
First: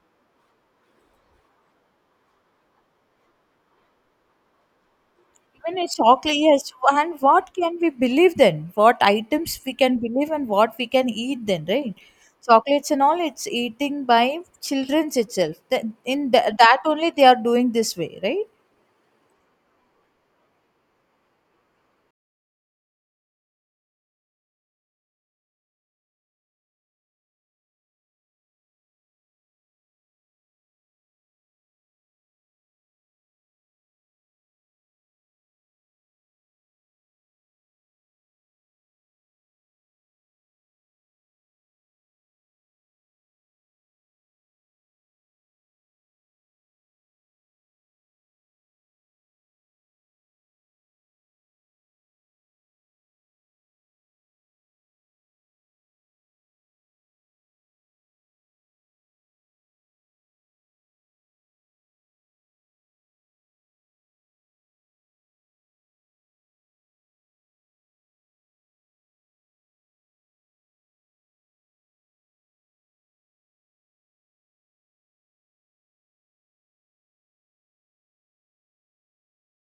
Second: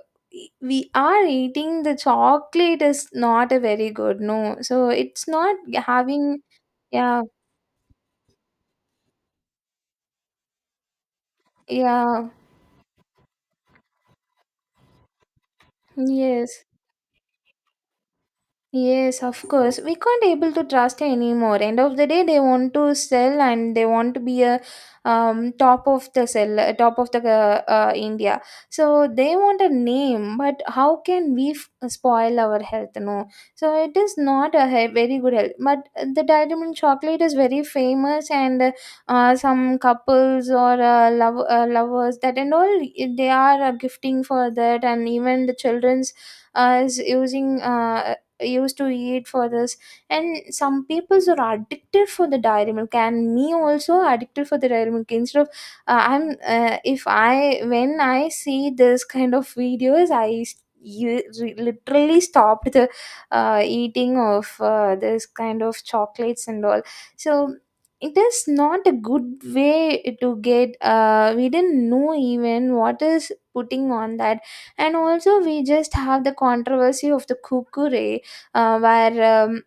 [SPEAKER 2] We are eating the chocolate is not a very good, no, so it's not
[SPEAKER 1] Even a chocolate,
[SPEAKER 2] having.
[SPEAKER 1] yes. And
[SPEAKER 2] Yeah.
[SPEAKER 1] what can we believe then? What items we can believe and what we can eat then, right?
[SPEAKER 2] Yeah.
[SPEAKER 1] Chocolates and all, it's eating by children's itself.
[SPEAKER 2] Yes.
[SPEAKER 1] That only they are doing this way, right?
[SPEAKER 2] Yes, of course. We can't able to trust anymore. End of the day, they want to sell and they want to be a top of the sell, top of the India. So they want a name, but how can we spoil our health? No. So it is not a very good health. But the Dairy Milk chocolate is very famous, and some couples or love, lovers, that and all, they are gifting for that, and even the children's is using. Used to eat for this. And some people are addicted for the dairy milk, and me also addicted for the dairy milk. Instead of, I'm if I, when I see this kind of videos, I s- you re- literally stopped the eating of this kind of chocolates and all. So it is not a good way to get, we didn't know even what is putting on that. And also we just have the controversy of the kukure, where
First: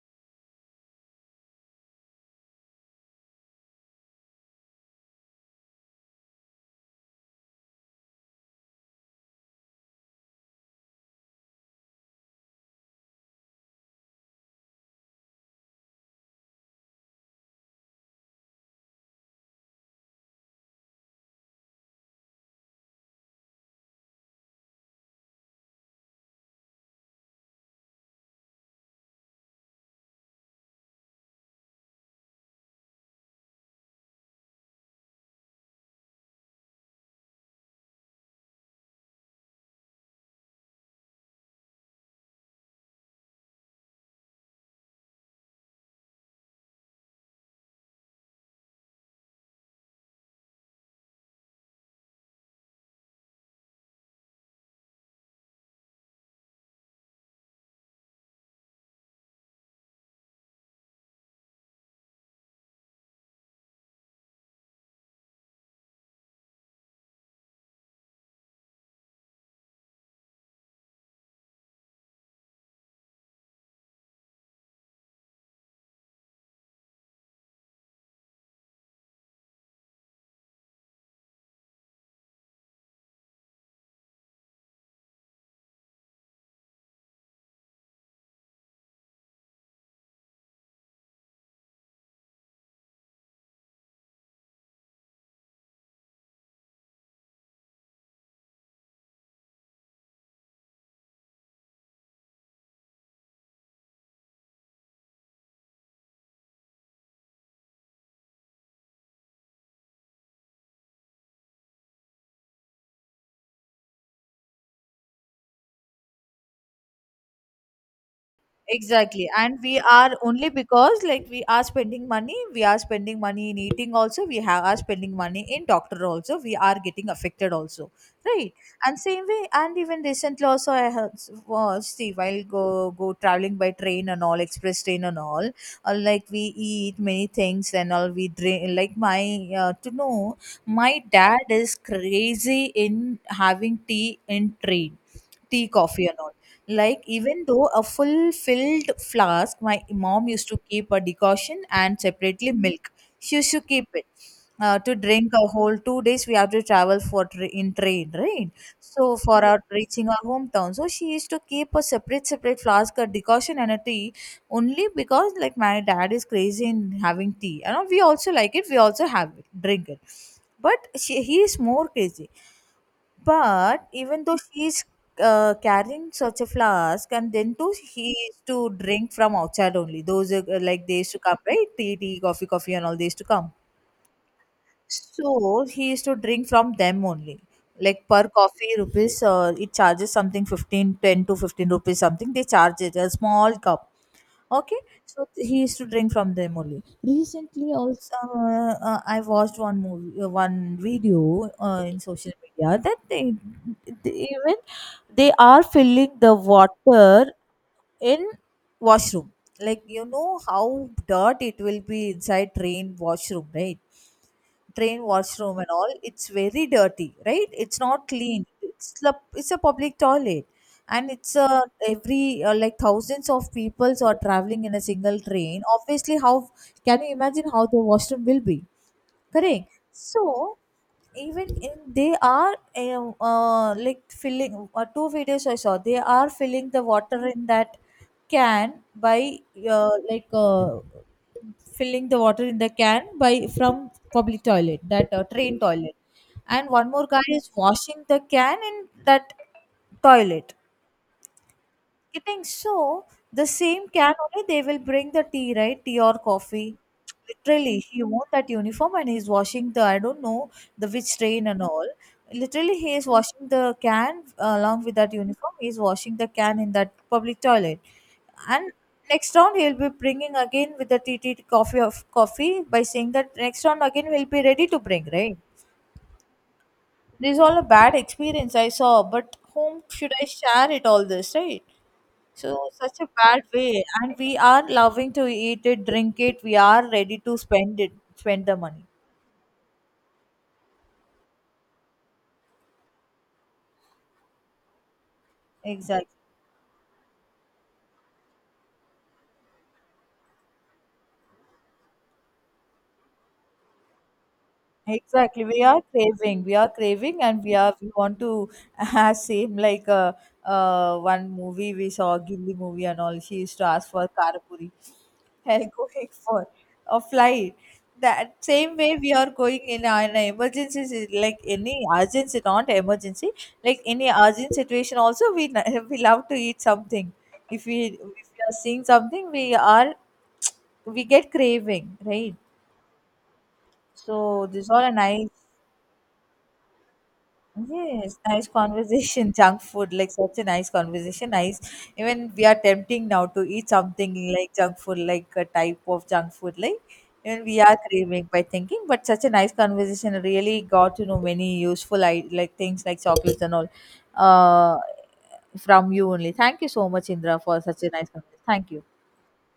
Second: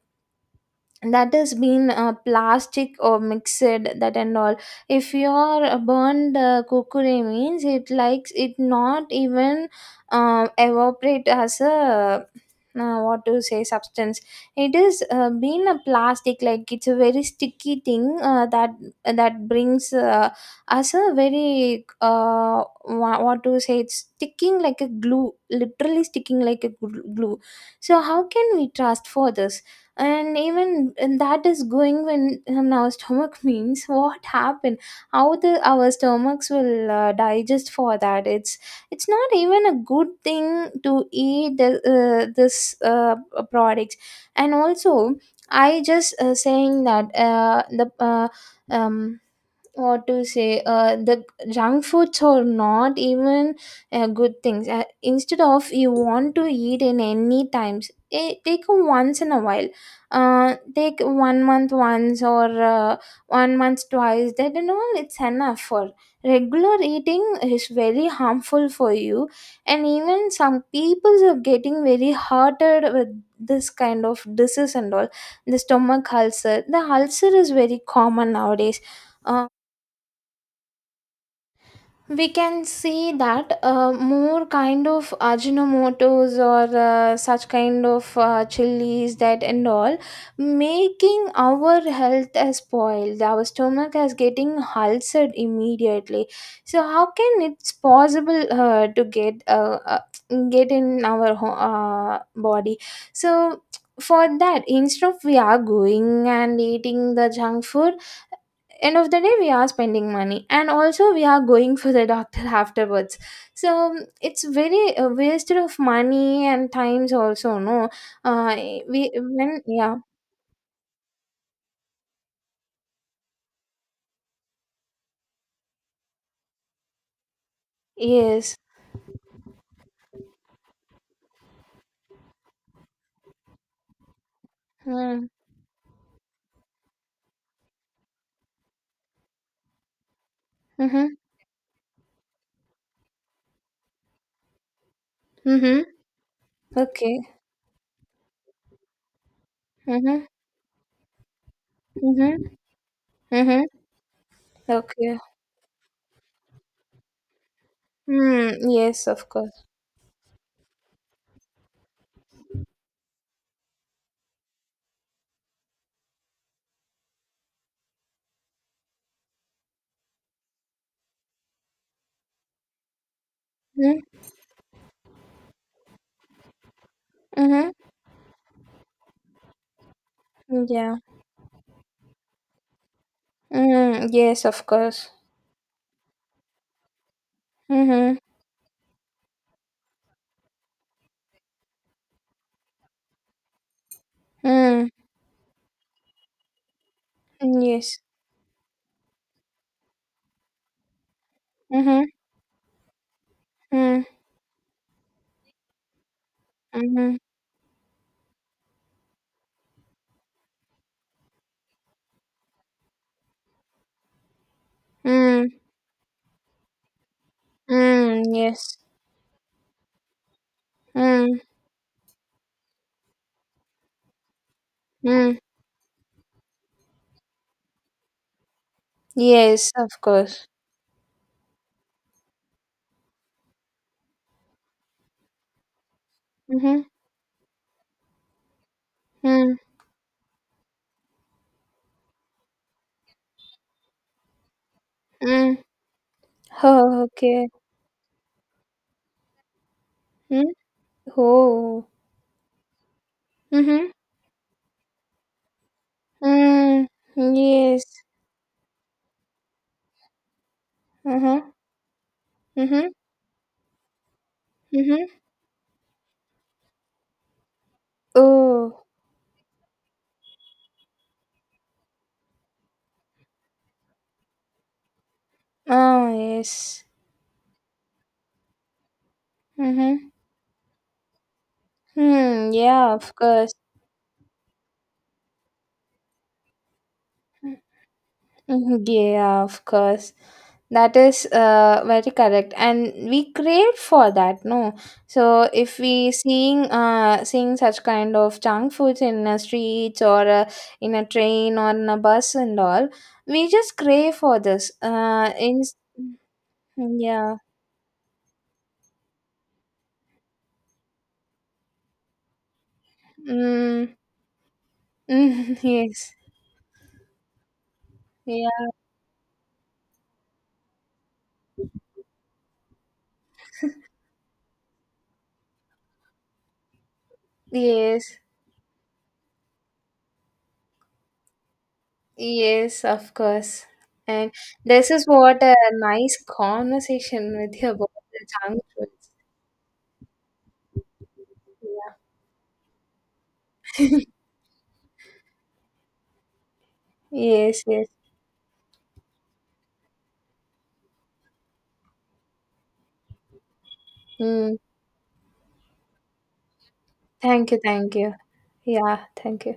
[SPEAKER 2] that has been plastic or mixed, that and all. If your burned kukure means it likes, it not even evaporate as a, what to say, substance. It is been a plastic, like it's a very sticky thing, that that brings us a very what to say, it's sticking like a glue, literally sticking like a glue. So how can we trust for this? And even, and that is going when in our stomach, *laughs* means what happened, how the our stomachs will digest for that? It's not even a good thing to eat the, this products. And also I just saying that the um what to say, the junk foods are not even good things. Instead of, you want to eat in any times, eh, take a once in a while. Take one month once or one month twice, that and all, it's enough for. Regular eating is very harmful for you. And even some people are getting very hurted with this kind of disease and all. The stomach ulcer, the ulcer is very common nowadays. Uh, we can see that more kind of ajinomotos or such kind of chilies, that and all, making our health as spoiled. Our stomach is getting ulcered immediately. So how can it's possible to get in our body. So for that, instead of we are going and eating the junk food, end of the day we are spending money, and also we are going for the doctor *laughs* afterwards. So it's very a waste of money and times also, no? uh we
[SPEAKER 1] Exactly. And
[SPEAKER 2] when
[SPEAKER 1] we
[SPEAKER 2] Yeah.
[SPEAKER 1] are, only because like we are spending money, we are spending money in eating also, we have are spending money in doctor also, we are getting affected also. Right.
[SPEAKER 2] Yes.
[SPEAKER 1] And same way, and even recently also I heard, well, see, while go traveling by train and all, express train and
[SPEAKER 2] Mm.
[SPEAKER 1] all, like we eat many things, and all we drink, like my to know, my
[SPEAKER 2] Mm-hmm.
[SPEAKER 1] dad is crazy in having tea in train, tea,
[SPEAKER 2] Mm-hmm.
[SPEAKER 1] coffee and all, like,
[SPEAKER 2] Okay.
[SPEAKER 1] even though a full filled flask, my
[SPEAKER 2] Mm-hmm.
[SPEAKER 1] mom used to keep a decoction and separately
[SPEAKER 2] Mm-hmm.
[SPEAKER 1] milk. She used to
[SPEAKER 2] Mm-hmm.
[SPEAKER 1] keep it. To
[SPEAKER 2] Okay.
[SPEAKER 1] drink a whole 2 days, we have to travel for in train, right?
[SPEAKER 2] Mm, yes
[SPEAKER 1] So
[SPEAKER 2] of
[SPEAKER 1] for our
[SPEAKER 2] course.
[SPEAKER 1] reaching our hometown, so she used to keep a separate flask, a decoction, and a tea, only because like my dad is crazy in having tea. You know, we also like it, we also have it, drink it, but he is more crazy. But
[SPEAKER 2] Mm.
[SPEAKER 1] even though she's carrying such a flask, and then
[SPEAKER 2] Mm-hmm.
[SPEAKER 1] too he is to drink from outside only. Those, like,
[SPEAKER 2] Yeah.
[SPEAKER 1] they used to come, right? Tea, tea, coffee, coffee, and all, they used to come.
[SPEAKER 2] Mm, yes of course.
[SPEAKER 1] So he used to drink from them only. Like
[SPEAKER 2] Mm-hmm.
[SPEAKER 1] per coffee rupees, it charges something 15, 10 to 15 rupees something. They charge it a small cup. Okay,
[SPEAKER 2] Mm,
[SPEAKER 1] so he used to drink from them only. Recently,
[SPEAKER 2] yes.
[SPEAKER 1] also, I watched one movie, one video in
[SPEAKER 2] Mm-hmm.
[SPEAKER 1] social media, that
[SPEAKER 2] Mm.
[SPEAKER 1] they even they are filling the
[SPEAKER 2] Mm-hmm.
[SPEAKER 1] water in washroom. Like, you know how dirt it will be inside train washroom, right? Train
[SPEAKER 2] Mm.
[SPEAKER 1] washroom and all, it's very dirty, right? It's not
[SPEAKER 2] Mm,
[SPEAKER 1] clean.
[SPEAKER 2] yes.
[SPEAKER 1] It's a public toilet. And
[SPEAKER 2] Hmm.
[SPEAKER 1] it's a every like, thousands of people are traveling in a single
[SPEAKER 2] Mm.
[SPEAKER 1] train. Obviously how can you imagine how the washroom will be? Correct.
[SPEAKER 2] Yes, of course.
[SPEAKER 1] So even in, they are filling two videos I saw. They are filling the
[SPEAKER 2] Mhm.
[SPEAKER 1] water in that can by
[SPEAKER 2] Mm.
[SPEAKER 1] uh, like uh, filling the water in the can by from public toilet, that
[SPEAKER 2] Mm.
[SPEAKER 1] train toilet, and one
[SPEAKER 2] Oh,
[SPEAKER 1] more guy
[SPEAKER 2] okay.
[SPEAKER 1] is washing the can in that
[SPEAKER 2] Mm.
[SPEAKER 1] toilet,
[SPEAKER 2] Oh.
[SPEAKER 1] I think so. The same
[SPEAKER 2] Mhm.
[SPEAKER 1] can only they will bring the tea, right? Tea or coffee.
[SPEAKER 2] Mm.
[SPEAKER 1] Literally,
[SPEAKER 2] Yes.
[SPEAKER 1] he wore that uniform, and he's washing the, I don't know the which train
[SPEAKER 2] Mhm.
[SPEAKER 1] and all. Literally,
[SPEAKER 2] Mhm.
[SPEAKER 1] he is washing the can along with
[SPEAKER 2] Mhm.
[SPEAKER 1] that uniform. He's washing the can in that public toilet, and
[SPEAKER 2] Oh.
[SPEAKER 1] next round he'll be bringing again with the tea, tea, tea, coffee of coffee, by saying that next round again we'll be ready to bring, right?
[SPEAKER 2] Oh, yes.
[SPEAKER 1] This is all a bad experience I saw, but whom
[SPEAKER 2] Mhm.
[SPEAKER 1] should I share it all this, right?
[SPEAKER 2] Hmm.
[SPEAKER 1] So
[SPEAKER 2] Yeah,
[SPEAKER 1] such a
[SPEAKER 2] of
[SPEAKER 1] bad
[SPEAKER 2] course.
[SPEAKER 1] way, and we are loving to eat it, drink it. We are ready to spend it, spend the
[SPEAKER 2] Mhm.
[SPEAKER 1] money.
[SPEAKER 2] Yeah, of course. That is very correct, and we crave for that, no? So if
[SPEAKER 1] Exactly.
[SPEAKER 2] we seeing seeing such kind of junk foods in a streets or in a train or in a bus and all, we just crave for this.
[SPEAKER 1] Exactly,
[SPEAKER 2] In.
[SPEAKER 1] we are craving,
[SPEAKER 2] Yeah.
[SPEAKER 1] and we want to *laughs* same like one movie we saw, Gilli movie and all. She used to ask
[SPEAKER 2] Mm.
[SPEAKER 1] for karapuri,
[SPEAKER 2] *laughs* Mm,
[SPEAKER 1] and *laughs* going
[SPEAKER 2] yes.
[SPEAKER 1] for a flight. That
[SPEAKER 2] Yeah.
[SPEAKER 1] same way we are going in an emergency, like any urgency, not emergency, like any urgent situation. Also, *laughs* we love to eat something. If we
[SPEAKER 2] Yes,
[SPEAKER 1] if we are seeing something, we are we get craving, right?
[SPEAKER 2] yes, of course. And
[SPEAKER 1] So these are a
[SPEAKER 2] this is
[SPEAKER 1] nice.
[SPEAKER 2] what a nice conversation with you about
[SPEAKER 1] Yes,
[SPEAKER 2] the
[SPEAKER 1] nice
[SPEAKER 2] junk foods.
[SPEAKER 1] conversation. *laughs* Junk food, like such a nice conversation. Nice. Even we are tempting now to eat
[SPEAKER 2] Yeah.
[SPEAKER 1] something like junk food, like a type of junk food, like
[SPEAKER 2] *laughs*
[SPEAKER 1] even we
[SPEAKER 2] Yes,
[SPEAKER 1] are
[SPEAKER 2] yes.
[SPEAKER 1] craving by thinking. But such a nice conversation. Really got to know many useful, I like things like chocolates and all,
[SPEAKER 2] Mm.
[SPEAKER 1] uh, from you only. Thank you so much, Indra,
[SPEAKER 2] Thank you,
[SPEAKER 1] for such a
[SPEAKER 2] thank
[SPEAKER 1] nice
[SPEAKER 2] you.
[SPEAKER 1] conversation. Thank you.
[SPEAKER 2] Yeah, thank you.